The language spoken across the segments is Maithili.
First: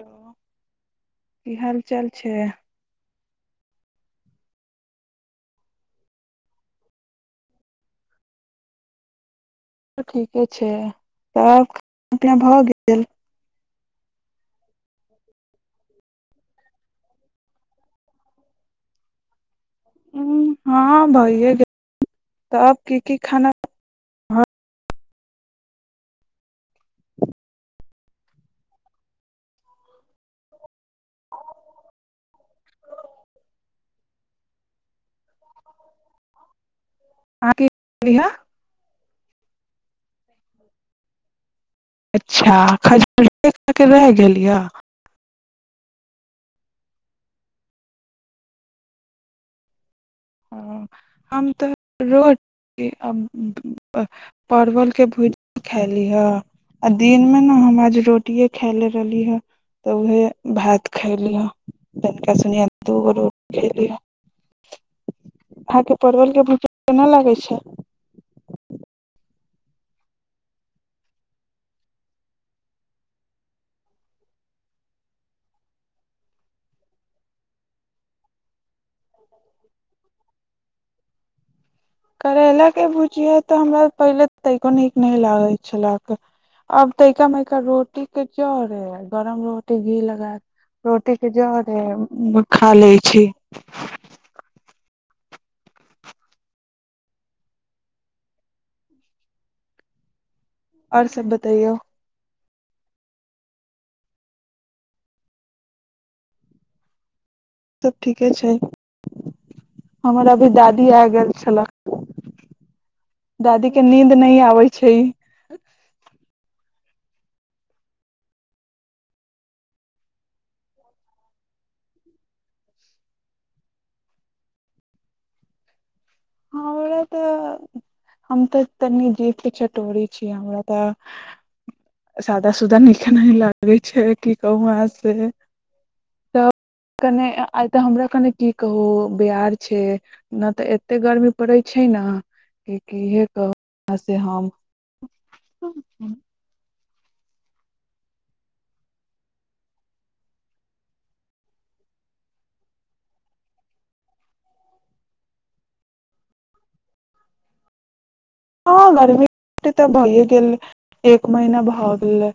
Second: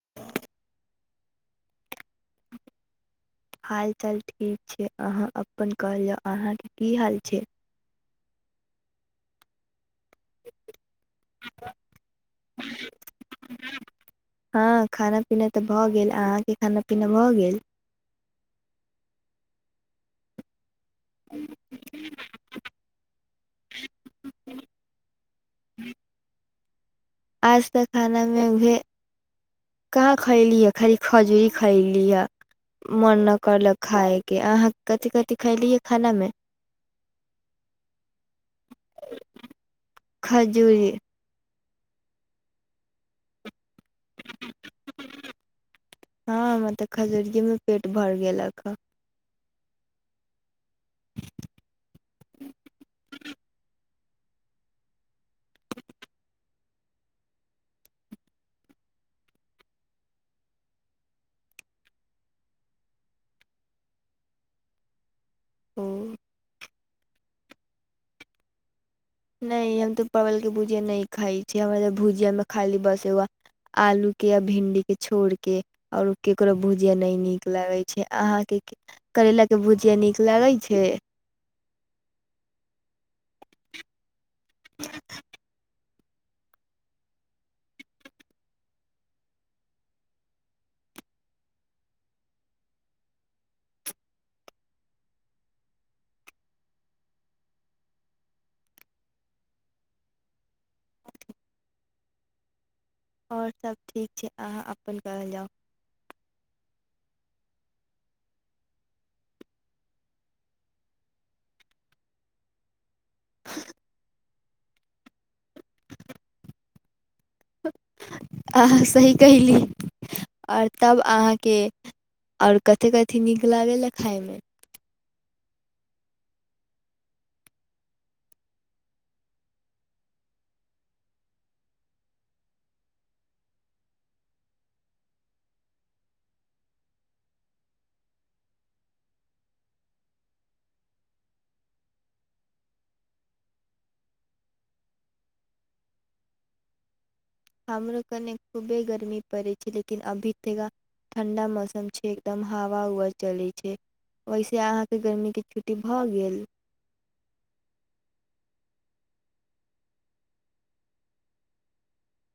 हेलो की हालचाल छै हाल चाल ठीक छै अहाँ अपन कहल जाउ अहाँके की हाल छै ठीके छै तब खाना पीना भऽ गेल हँ खाना पीना तऽ भऽ गेल अहाँके खाना पीना भऽ गेल हूं हँ भइए गेल तब की की खाना [inaudible] आज तऽ खानामे उहे कहाँ खयली ह खाली खजूरी खयली ह मन न करलक खायके अहाँ कथि कथि खयली ह खानामे अहाँ के खजूरी अच्छा खजूरीये खा के रह गेली ये हँ मतलब खजूरियएमे पेट भर गेलक ह हम तऽ परवलके भुजिया खयलीह आ दिनमे ने हम आज रोटिए खयले रहली ह तऽ उएह भात खयलीहे तनिका सुनिय दू गो रोटी खयली ह हँ ओ त परवलके भूजा केना लागै छै नहि हम तऽ परवलके भुजिया नहि खाइ छि हमरा तऽ भुजियामे खायली बस व्हा आलूके आ भिंडीकेँ छोड़ि कऽ आओर ककरो भुजिया नहि नीक लगै छै अहाँके करैलाके भुजिया नीक लागैत छै करैला के भुजिया तऽ हमरा पहिले तै कोनिक नहि लागै छला आब तइका मइका रोटी के जरे गरम रोटी घी लगा रोटी के जरे खए लै छी आओर सब बताइयौ आओर सभ ठीक छै अहाँ अपन कहल जाउ सब ठीके छै हमर अभी दादी आ गेल छला दादी के नींद नहि आबैय छै अहाँ सही कयली आओर तब अहाँके आओर कथी कथि नीक लागैल आ खायमे हमरा तऽ हम तऽ तनि जीव के चटोरी छी हमरा तऽ सादा सुदा नीक नहि लागै छै की कहू आहाँ से त कने आइ तऽ हमरा कने की कहू बिहार छै नहि तऽ ए ते गर्मी पड़ै छय न इ कह से हम हमरो कने खूबे गर्मी पड़ैत छै लेकिन अभी तथा ठण्डा मौसम छै एकदम हवा उवा चलै छै वहिसे अहाँके गर्मीके छुट्टी भऽ गेल हँ गर्मी छुट्टी तऽ भईए गेल एक महीना भऽ गेल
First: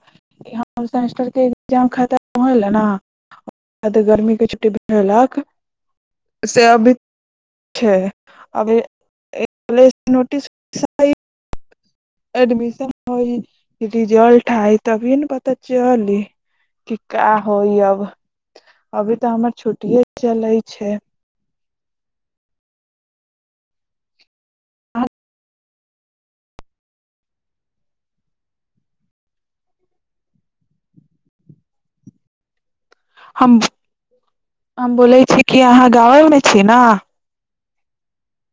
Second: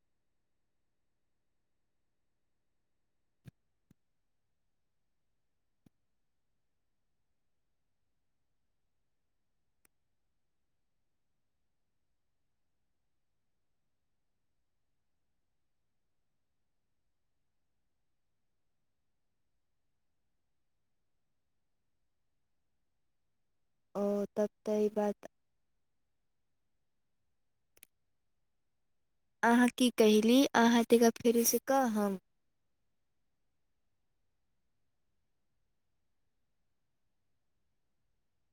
सेमेस्टर के एग्जाम खतम होएले ना बाद गर्मी के छुट्टीक से अभी छै अभी नोटिस [unintelligible] एडमिशन होइ रिजल्ट आइ तभीए ने पता चली कि का होइ अब अभी तऽ हमर छुट्टीए चलै छै ओ तब त इ बात अहाँ की कहयली अहाँ तनका फेरोसँ कहब हम हम बोलय छी कि अहाँ गांवेमे छी ने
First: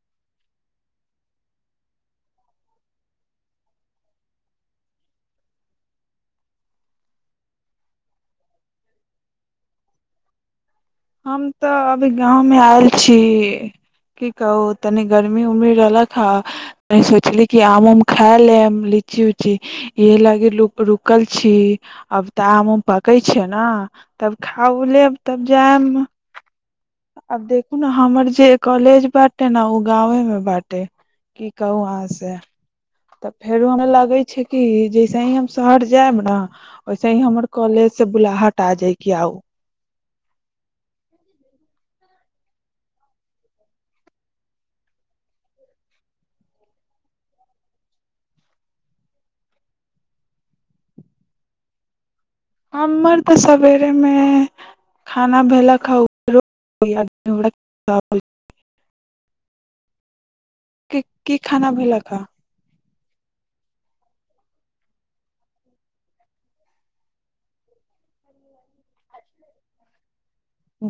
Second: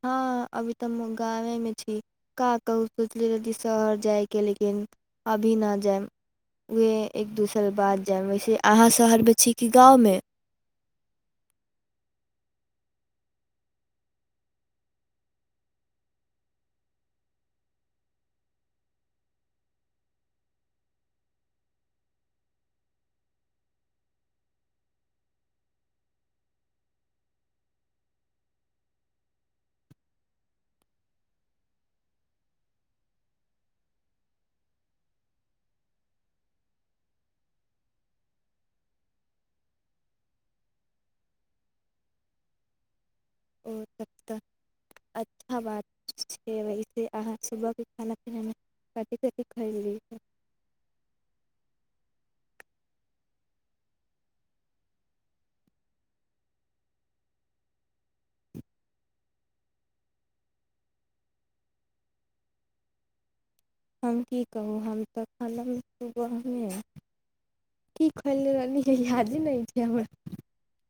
हँ अभी तऽ हम गाँवमे छी का कहू सोचली रह जे शहर जायके लेकिन अभी न जायब उएह एक दूसर बाद जायब वैसे अहाँ शहरमे छी कि गाँवमे हम तऽ अभी गाँवमे आयल छी की कहू तनी गर्मी उर्मी रहलक ह तनी सोचली कि आम उम खा लेहम लीची उची इहे लागी रुकल छी अब तऽ आम उम पकैत छै न तब खा उ लेब तब जायब आब देखू ने हमर जे कॉलेज बाटे ने ओ गाँववेमे बाटे की कहू अहाँ से तऽ फेरो हमरा लगै छै कि जैसे ही हम शहर जायब न वैसे ही हमर कॉलेजसँ बुलाहट आ जायके आउ ओ सभ तऽ अच्छा बात छै वैसे अहाँ सुबहके खाना पीनामे कथि कथि खयली ह हमर तऽ सवेरेमे खाना भेल कि कि खाना भेलक ह हम की कहू हम तऽ खल सुबहमे की खैले रहली है यादे नहि छै हमरा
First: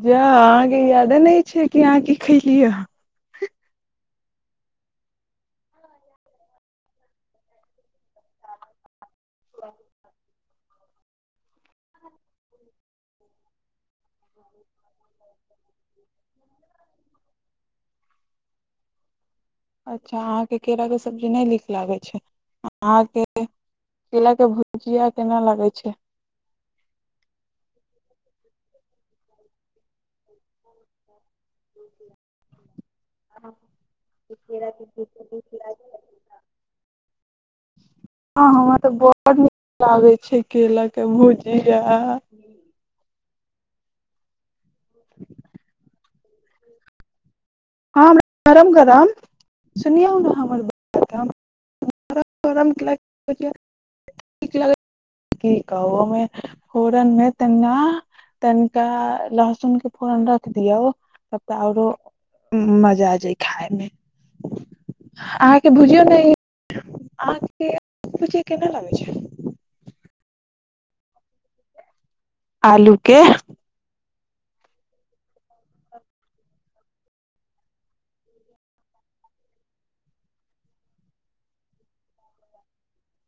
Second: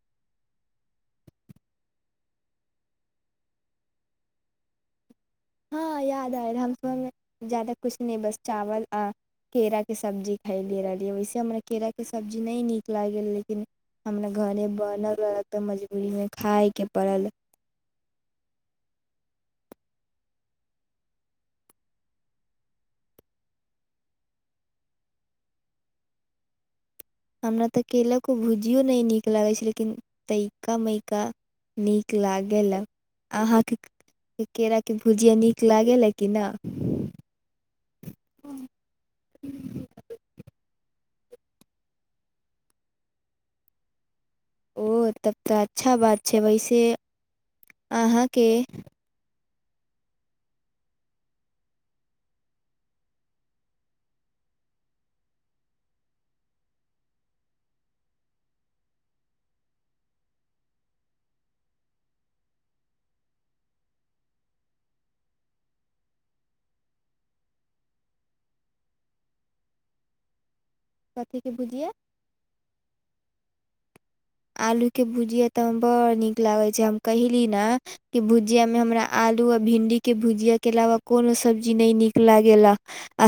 जा अहाँके यादे नहि छै कि अहाँ की खेलियै हँ याद आय रह हमसबमे ज्यादा कुछ नहि बस चावल आ केरा के सबब्जी खैली रहलियै वैसे हमरा केराके सब्जी नहि नीक लागल लेकिन हमरा घरे बनल रहलक तऽ मजबूरीमे खायके पड़ल अच्छा अहाँके केराके सबजी नहि नीक लागै छै अहाँके केराके भुजिया केना लागय छै हमरा तऽ केलाके भुजियो नहि नीक लागैत छै लेकिन तैका मैइका नीक लागै अहाँके केराके भुजिया नीक लागै ला कि न हँ हमरा तऽ बड नीक लागे छै केला के भुजिया ओ तब तऽ अच्छा बात छै वैसे हँ अहाँके गरम गरम सुनियौ ने हमर ब की कहू ओहिमे फोरनमे तन तनिका लहसुनके फोरन रख दियौ तऽ आरो मजा आ जाय खाायमे अहाँके भुजियो नय अहाँके भुजियो केना लगय छै कथीे के भुजिया आलूके आलूके भुजिया तऽ हम बड़ नीक लागै छै हम कयली ने कि भुजियामे हमरा आलू आ भिंडीके भुजियाके अलावा कोनो सब्जी नहि नीक लागेला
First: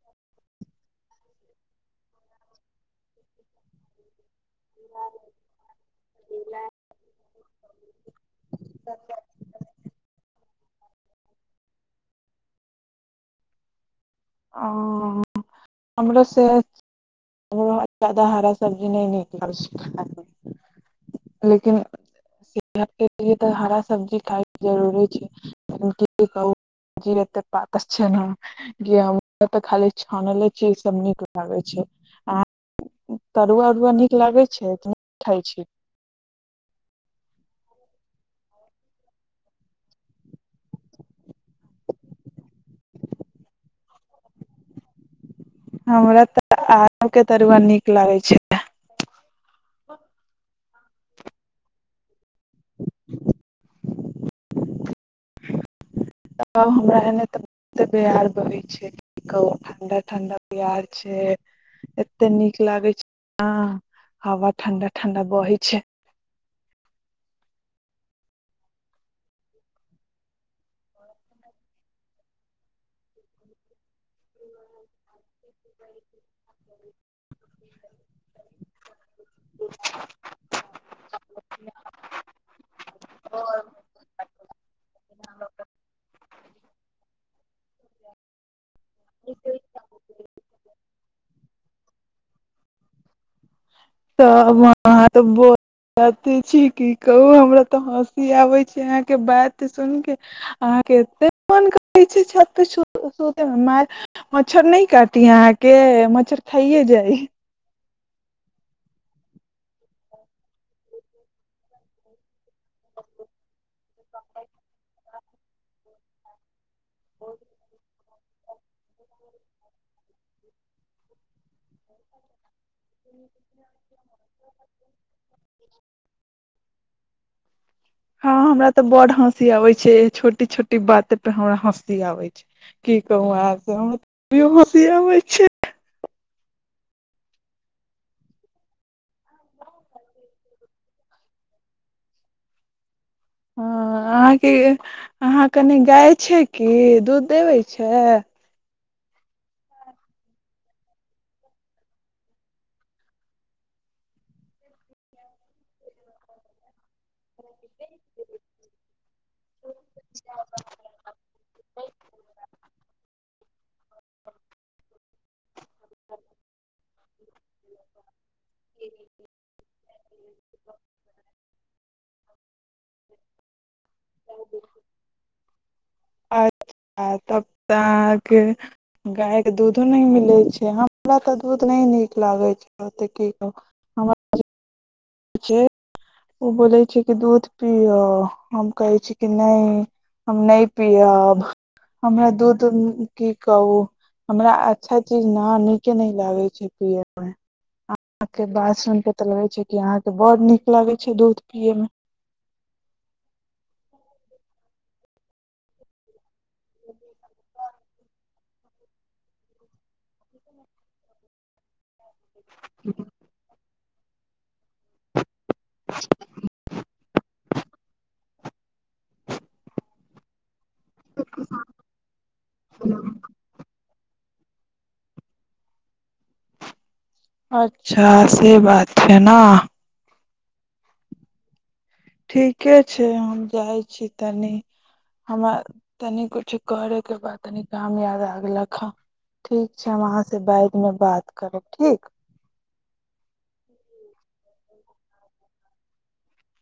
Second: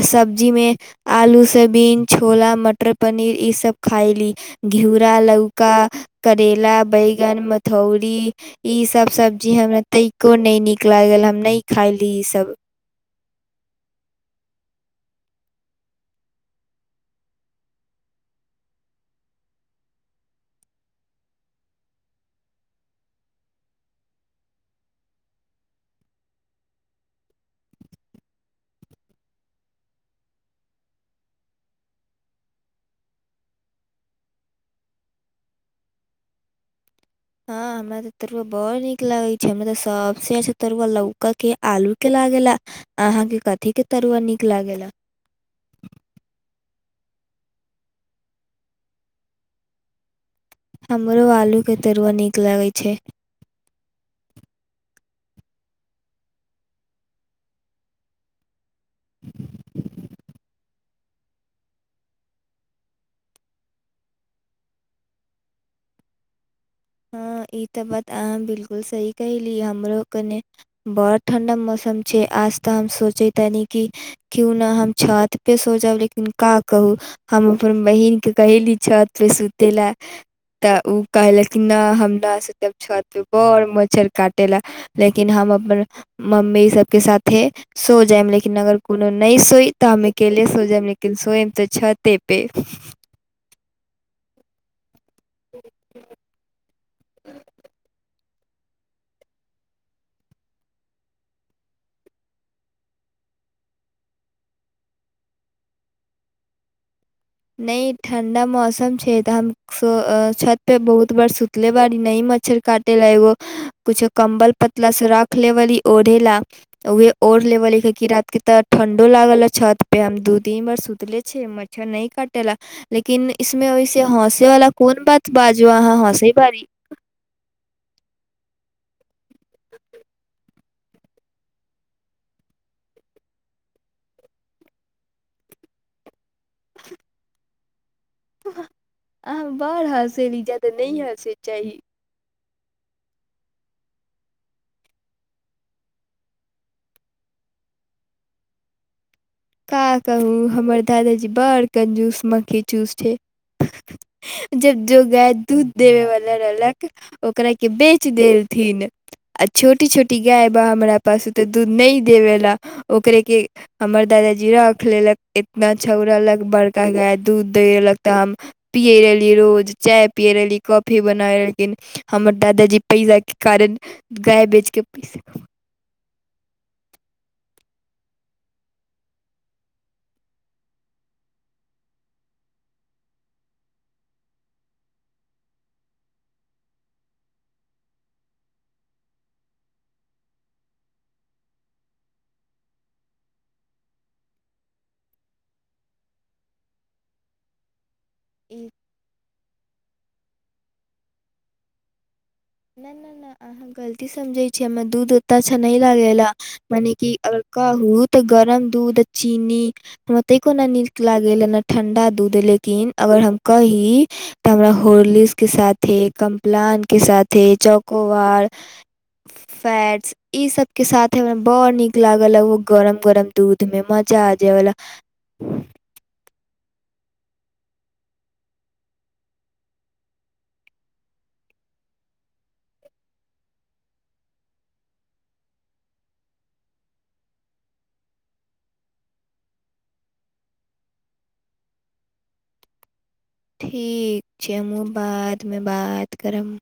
आ सब्जीमे आलू सबीन छोला मटर पनीर ईसभ खयली घिउरा लौका करेला बैगन मथौरी ई सब सब्जी हमरा तै नइ निक लागेला हम नहि खाइली इ सब आ हमरा सैह ज्यादा हरा सब्जी नहि नीक लाग छै लेकिन सेत लि हरा सब्जी खाय जरूरी छै से की कहू कह जी त पातर छै ने हम खाली छान चीज सभ नीक लागै छै आ तरुआ उरुआ नीक लागै छै कि नइ खाइ छी हँ हमरा तऽ तरुआ बड़ नीक लागे छय हमरा तऽ सबसे अच्छा तरुआ लौका के आलू के लागेेला अहाँके कथी के तरुआ नीक लागेेला सभके तरुआ नीक लागै छै हमरो आलु के तरुआ निक लागै छै हमरा एने तऽ बार बहै छै कह ठंडा ठंडा ब्यार छै एते नीक लागे छै ह हवा ठंडा ठंडा बहे छै हँ ई तऽ बात अहाँ बिलकुल सही कहली हमरो कने बड़त ठण्डा मौसम छै आज तऽ हम सोचे ताने कि क्यू ना हम छत पे सो जाब लेकिन का कहू हम अपन बहिन के कहली छत पे सुते ले तऽ उ कहलक हमरा से तब छत पे बर मच्छर काटे ला लेकिन हम अपन मम्मी सबके साथे सो जायब लेकिन अगर कोनो नहि सोइ तऽ हम अकेले सो जायब लेकिन सोयब तऽ छते पे तऽ व अहाँ तऽ बोाते छी की कहु हमरा त [unintelligible] क आबे छै अहााँ के बात सुन के अहाँ केे मन करे छै छत सुते के मार मच्छर नहि काटी अहाँ के मच्छर खाइे जाइ [unintelligible] न ठंडा मौसम छै ते हम छत पे बहुत बार सुतले बारी ने मच्छर [unintelligible] काटे लेगो कुछो कम्बल पतला सराख रखले वली ओढ़े ला तऽ ओहे ओढ़ लेवले किरा के त ठंडो लागल छत पे हम दू दीन बार सुतले छियै मच्छर नइ कटेला लेकिन इसमे ओइसे हौस तेला कोन बात बाजु अहाँ हँसी बारी हँ हमरा तऽ बड हँसी आबे छै छोटी छोटी बाते पे हमरा हँसी आबैत छै की कहू हम कहां के हँसी आबै छैइ आहां बढ़ हँसेली जादे नइ हँसे चाही हँ अहाँके अहाँ कनि गाय छै कि दूध देबै छैय का कहू हमर दादाजी बड़ कंजूस मक्खी चूस छैइ जब जो गाय दूध देबे वाला रहलक ओकरा के बेच देलथिन आ छोटी छोटी गाय बा हमरा पास ओ ते दूध नहि देबे ला ओकरे के हमर दादा जी राख लेलक बछौरा लग बड़ गैय दूध दैइअ लगता हम पियै रहली रोज चाय पियै रहली कॉफी बनाय रहलखिन हमर दादाजी पैसाके कारण गाय बेच कऽ अच्छा तब तऽ अहाँके गायके दूधो नहि मिलै छैइ हमरा तऽ दूध नहि नीक लागैत छैइ ओतेक हमर छैइ ओ बोलै छैइ कि दूध पियह हम कहै छी कि नहि हम नहि पियब हमरा दूध की कहू हमरा अच्छा चीज ने नीके न लागै छैइ पियैमे ओेकर ई बात सूनि क लै छै [unintelligible] कि अहाँके बड़ नीक लागे छै दूध पिये मे नहि नहि नहि अहाँ गलती समझै छीयै हमरा दूध ओते अच्छा नहि लागैए [unintelligible] मने कि अगर काहू गरम दूध चीनी तनको न निक लागैय ने ठंडा दूध लेकिन अगर हम कहि हमरा हॉर्लिस के साथ हे कम्प्लान के साथ तेचकू फैटस ई सब के साथे में बड़ निक लागल ह उ गरम गरम दूध में मजा जेवला अच्छा से बात छैइ ना ठीके छैइ हम जाइ छी तनी हमरा तनि किछु करयके बाद तनि काम याद आगेलक ह ठीक छैइ हम अहाँ से बादमे बात करब ठीक ठीक चम बादमे बात करम